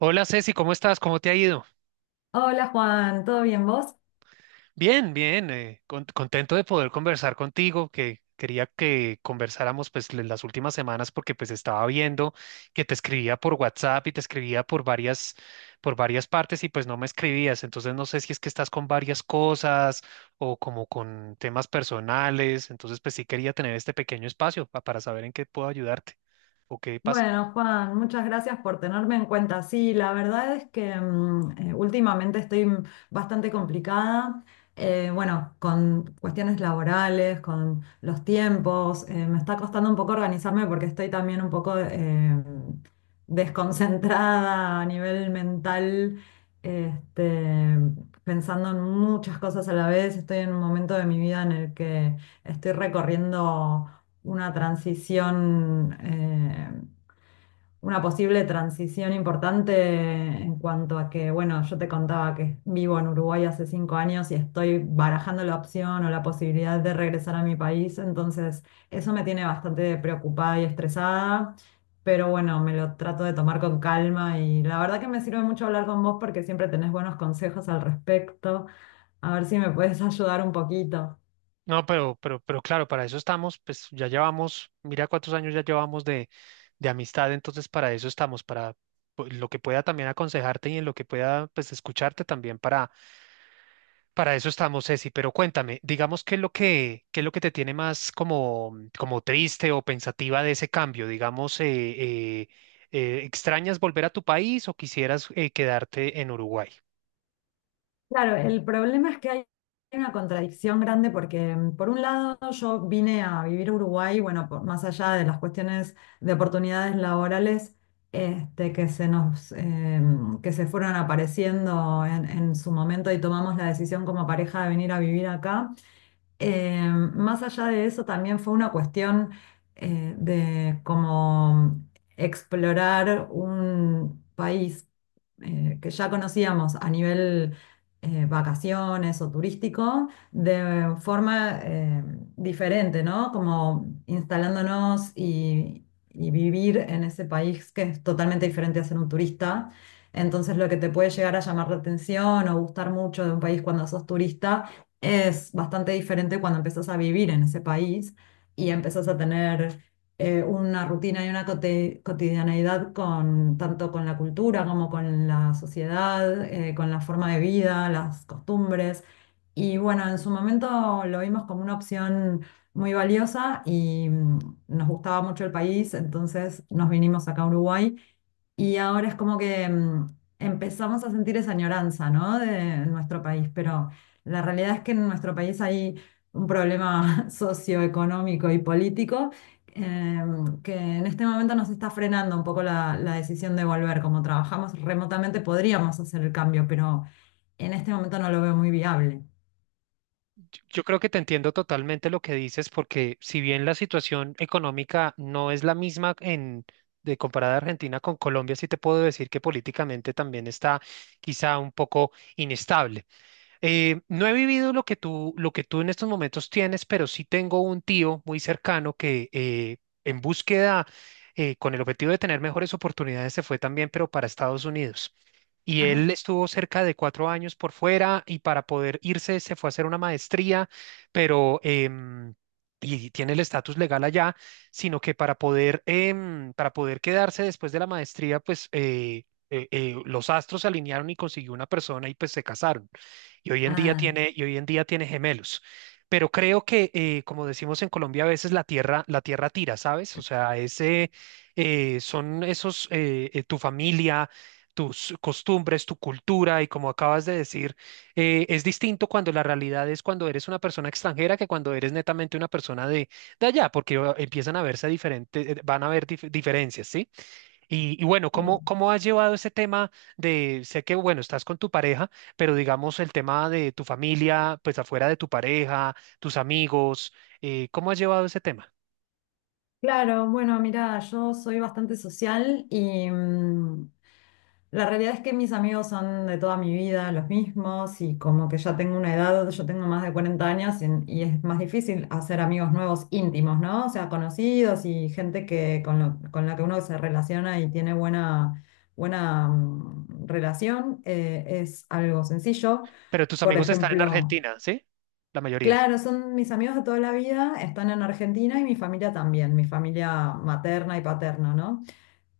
Hola Ceci, ¿cómo estás? ¿Cómo te ha ido? Hola Juan, ¿todo bien vos? Bien, bien, contento de poder conversar contigo, que quería que conversáramos pues las últimas semanas porque pues estaba viendo que te escribía por WhatsApp y te escribía por varias partes y pues no me escribías, entonces no sé si es que estás con varias cosas o como con temas personales, entonces pues sí quería tener este pequeño espacio para saber en qué puedo ayudarte o qué pasa. Bueno, Juan, muchas gracias por tenerme en cuenta. Sí, la verdad es que últimamente estoy bastante complicada, bueno, con cuestiones laborales, con los tiempos, me está costando un poco organizarme porque estoy también un poco desconcentrada a nivel mental, este, pensando en muchas cosas a la vez. Estoy en un momento de mi vida en el que estoy recorriendo una transición. Una posible transición importante en cuanto a que, bueno, yo te contaba que vivo en Uruguay hace 5 años y estoy barajando la opción o la posibilidad de regresar a mi país, entonces eso me tiene bastante preocupada y estresada, pero bueno, me lo trato de tomar con calma y la verdad que me sirve mucho hablar con vos porque siempre tenés buenos consejos al respecto, a ver si me puedes ayudar un poquito. No, pero claro, para eso estamos, pues ya llevamos, mira cuántos años ya llevamos de amistad, entonces para eso estamos, para pues, lo que pueda también aconsejarte y en lo que pueda pues escucharte también para eso estamos, Ceci. Pero cuéntame, digamos qué es lo que te tiene más como, como triste o pensativa de ese cambio, digamos, ¿extrañas volver a tu país o quisieras quedarte en Uruguay? Claro, el problema es que hay una contradicción grande porque, por un lado, yo vine a vivir a Uruguay, bueno, más allá de las cuestiones de oportunidades laborales, que se fueron apareciendo en su momento y tomamos la decisión como pareja de venir a vivir acá. Eh, Más allá de eso, también fue una cuestión de como explorar un país que ya conocíamos a nivel vacaciones o turístico, de forma diferente, ¿no? Como instalándonos y vivir en ese país, que es totalmente diferente a ser un turista. Entonces, lo que te puede llegar a llamar la atención o gustar mucho de un país cuando sos turista es bastante diferente cuando empezás a vivir en ese país y empezás a tener una rutina y una cotidianeidad tanto con la cultura como con la sociedad, con la forma de vida, las costumbres. Y bueno, en su momento lo vimos como una opción muy valiosa y nos gustaba mucho el país, entonces nos vinimos acá a Uruguay, y ahora es como que empezamos a sentir esa añoranza, ¿no? De nuestro país. Pero la realidad es que en nuestro país hay un problema socioeconómico y político eh, que en este momento nos está frenando un poco la decisión de volver. Como trabajamos remotamente, podríamos hacer el cambio, pero en este momento no lo veo muy viable. Yo creo que te entiendo totalmente lo que dices, porque si bien la situación económica no es la misma en de comparada Argentina con Colombia, sí te puedo decir que políticamente también está quizá un poco inestable. No he vivido lo que tú en estos momentos tienes, pero sí tengo un tío muy cercano que en búsqueda, con el objetivo de tener mejores oportunidades, se fue también, pero para Estados Unidos. Y él Ajá. estuvo cerca de cuatro años por fuera y para poder irse se fue a hacer una maestría, pero y tiene el estatus legal allá, sino que para poder para poder quedarse después de la maestría, pues los astros se alinearon y consiguió una persona y pues se casaron y hoy en día Ah, tiene, y hoy en día tiene gemelos. Pero creo que, como decimos en Colombia, a veces la tierra tira, ¿sabes? O sea, ese, tu familia, tus costumbres, tu cultura, y como acabas de decir, es distinto cuando la realidad es cuando eres una persona extranjera que cuando eres netamente una persona de allá, porque empiezan a verse diferentes, van a haber diferencias, ¿sí? Y bueno, eh, ¿cómo has llevado ese tema de, sé que, bueno, estás con tu pareja, pero digamos el tema de tu familia, pues afuera de tu pareja, tus amigos, ¿cómo has llevado ese tema? claro, bueno, mira, yo soy bastante social y, la realidad es que mis amigos son de toda mi vida los mismos, y como que ya tengo una edad, yo tengo más de 40 años y es más difícil hacer amigos nuevos íntimos, ¿no? O sea, conocidos y gente que, con la que uno se relaciona y tiene buena, buena relación, es algo sencillo. Pero tus Por amigos están en ejemplo, Argentina, ¿sí? La mayoría. claro, son mis amigos de toda la vida, están en Argentina, y mi familia también, mi familia materna y paterna, ¿no?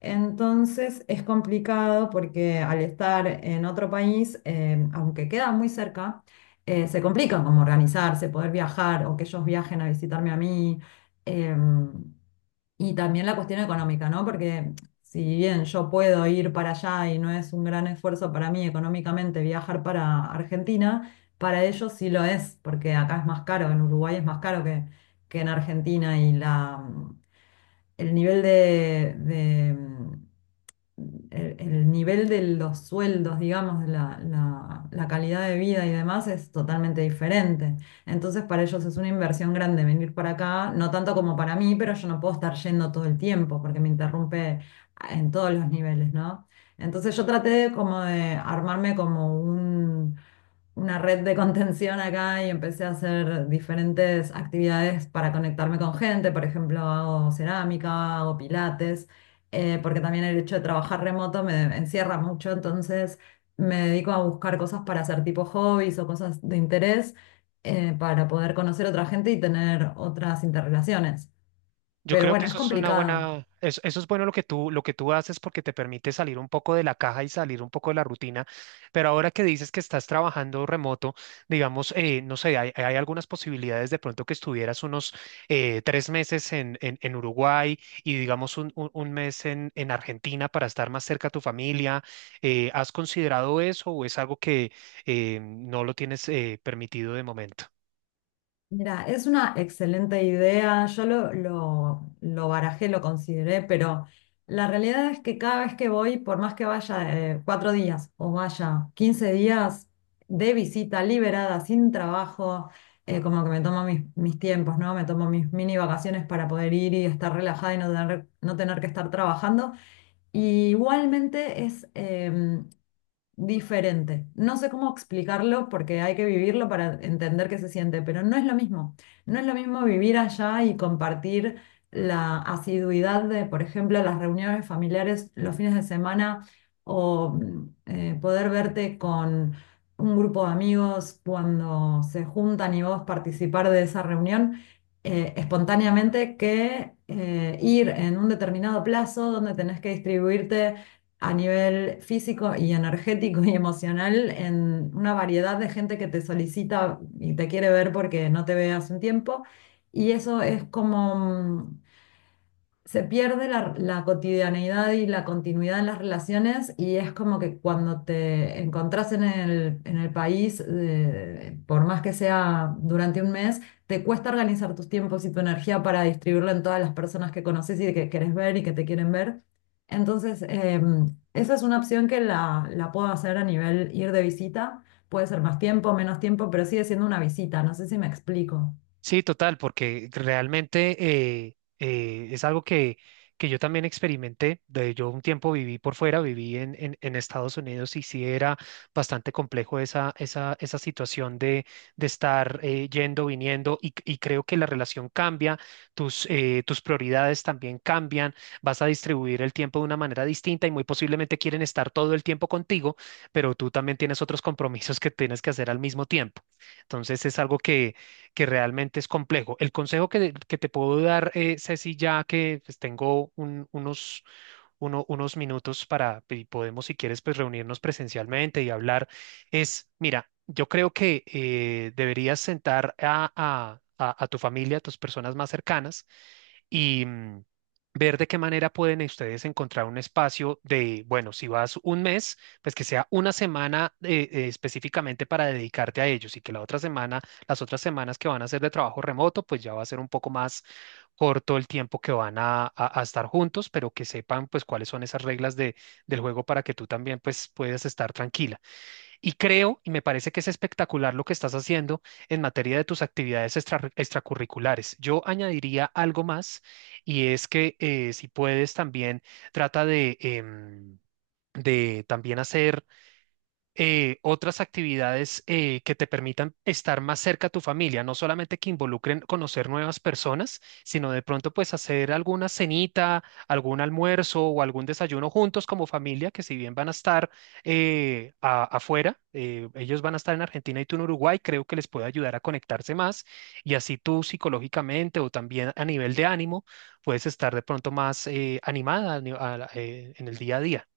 Entonces es complicado porque, al estar en otro país, aunque queda muy cerca, se complica como organizarse, poder viajar o que ellos viajen a visitarme a mí. em, y también la cuestión económica, ¿no? Porque si bien yo puedo ir para allá y no es un gran esfuerzo para mí económicamente viajar para Argentina, para ellos sí lo es, porque acá es más caro, en Uruguay es más caro que en Argentina, y la, el nivel de, el nivel de los sueldos, digamos, de la calidad de vida y demás, es totalmente diferente. Entonces, para ellos es una inversión grande venir para acá, no tanto como para mí, pero yo no puedo estar yendo todo el tiempo porque me interrumpe en todos los niveles, ¿no? Entonces, yo traté de como de armarme como un una red de contención acá, y empecé a hacer diferentes actividades para conectarme con gente. Por ejemplo, hago cerámica, hago pilates, porque también el hecho de trabajar remoto me encierra mucho, entonces me dedico a buscar cosas para hacer, tipo hobbies o cosas de interés, para poder conocer otra gente y tener otras interrelaciones. Yo Pero creo que bueno, es eso es una complicado. buena, eso es bueno lo que tú haces porque te permite salir un poco de la caja y salir un poco de la rutina. Pero ahora que dices que estás trabajando remoto, digamos, no sé, hay algunas posibilidades de pronto que estuvieras unos tres meses en Uruguay y digamos un mes en Argentina para estar más cerca a tu familia. ¿Has considerado eso o es algo que no lo tienes permitido de momento? Mira, es una excelente idea. Yo lo barajé, lo consideré, pero la realidad es que cada vez que voy, por más que vaya 4 días o vaya 15 días de visita liberada, sin trabajo, como que me tomo mis tiempos, ¿no? Me tomo mis mini vacaciones para poder ir y estar relajada, y no tener que estar trabajando. Y igualmente es diferente. No sé cómo explicarlo porque hay que vivirlo para entender qué se siente, pero no es lo mismo. No es lo mismo vivir allá y compartir la asiduidad de, por ejemplo, las reuniones familiares los fines de semana, o poder verte con un grupo de amigos cuando se juntan y vos participar de esa reunión espontáneamente, que ir en un determinado plazo donde tenés que distribuirte a nivel físico y energético y emocional en una variedad de gente que te solicita y te quiere ver porque no te ve hace un tiempo. Y eso es como, se pierde la cotidianeidad y la continuidad en las relaciones, y es como que cuando te encontrás en el país, por más que sea durante un mes, te cuesta organizar tus tiempos y tu energía para distribuirlo en todas las personas que conoces y que querés ver y que te quieren ver. Entonces, esa es una opción que la puedo hacer a nivel ir de visita. Puede ser más tiempo, menos tiempo, pero sigue siendo una visita. No sé si me explico. Sí, total, porque realmente es algo que yo también experimenté. De, yo un tiempo viví por fuera, viví en Estados Unidos y sí era bastante complejo esa situación de estar yendo, viniendo y creo que la relación cambia, tus prioridades también cambian, vas a distribuir el tiempo de una manera distinta y muy posiblemente quieren estar todo el tiempo contigo, pero tú también tienes otros compromisos que tienes que hacer al mismo tiempo. Entonces es algo que realmente es complejo. El consejo que te puedo dar, Ceci, ya que pues, tengo unos unos minutos para, y podemos, si quieres, pues reunirnos presencialmente y hablar, es, mira, yo creo que deberías sentar a, a tu familia, a tus personas más cercanas y mm, ver de qué manera pueden ustedes encontrar un espacio de, bueno, si vas un mes, pues que sea una semana específicamente para dedicarte a ellos y que la otra semana, las otras semanas que van a ser de trabajo remoto, pues ya va a ser un poco más corto el tiempo que van a estar juntos, pero que sepan pues cuáles son esas reglas de, del juego para que tú también pues puedas estar tranquila. Y creo, y me parece que es espectacular lo que estás haciendo en materia de tus actividades extracurriculares. Yo añadiría algo más y es que si puedes también trata de... de también hacer otras actividades que te permitan estar más cerca a tu familia, no solamente que involucren conocer nuevas personas, sino de pronto pues hacer alguna cenita, algún almuerzo o algún desayuno juntos como familia, que si bien van a estar afuera, ellos van a estar en Argentina y tú en Uruguay, creo que les puede ayudar a conectarse más y así tú psicológicamente o también a nivel de ánimo puedes estar de pronto más animada a en el día a día.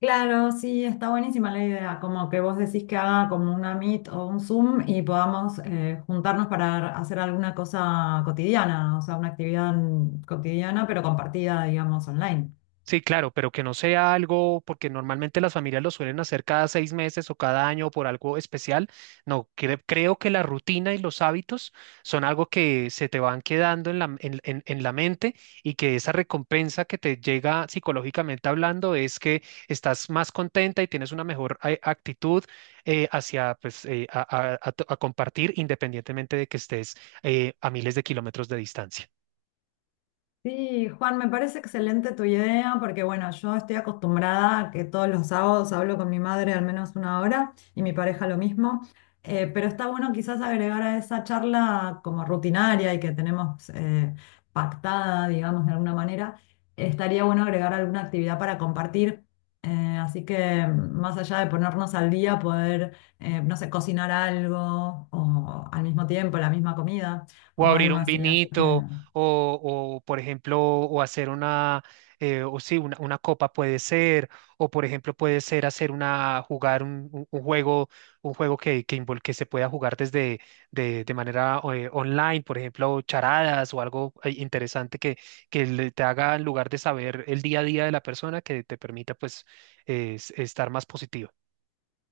Claro, sí, está buenísima la idea, como que vos decís que haga como una Meet o un Zoom y podamos juntarnos para hacer alguna cosa cotidiana, o sea, una actividad cotidiana pero compartida, digamos, online. Sí, claro, pero que no sea algo, porque normalmente las familias lo suelen hacer cada seis meses o cada año por algo especial. No, creo que la rutina y los hábitos son algo que se te van quedando en en la mente y que esa recompensa que te llega psicológicamente hablando es que estás más contenta y tienes una mejor actitud hacia, pues, a compartir independientemente de que estés a miles de kilómetros de distancia. Sí, Juan, me parece excelente tu idea porque, bueno, yo estoy acostumbrada a que todos los sábados hablo con mi madre al menos una hora, y mi pareja lo mismo, pero está bueno quizás agregar a esa charla, como rutinaria y que tenemos pactada, digamos, de alguna manera, estaría bueno agregar alguna actividad para compartir. Así que más allá de ponernos al día, poder, no sé, cocinar algo, o al mismo tiempo la misma comida O o abrir algo un así, así que... vinito, por ejemplo, o hacer una, o sí, una copa puede ser, o por ejemplo, puede ser hacer una, jugar un juego que se pueda jugar desde, de manera online, por ejemplo, charadas o algo interesante que te haga, en lugar de saber el día a día de la persona, que te permita, pues, estar más positivo.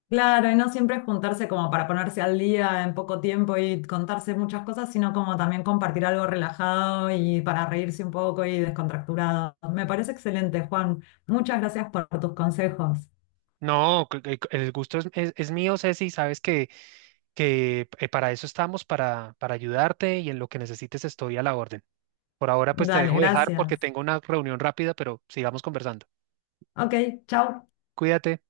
Claro, y no siempre juntarse como para ponerse al día en poco tiempo y contarse muchas cosas, sino como también compartir algo relajado y para reírse un poco y descontracturado. Me parece excelente, Juan. Muchas gracias por tus consejos. No, el gusto es mío, Ceci, sabes que para eso estamos, para ayudarte y en lo que necesites estoy a la orden. Por ahora pues te Dale, dejo dejar porque gracias. tengo una reunión rápida, pero sigamos conversando. Ok, chao. Cuídate.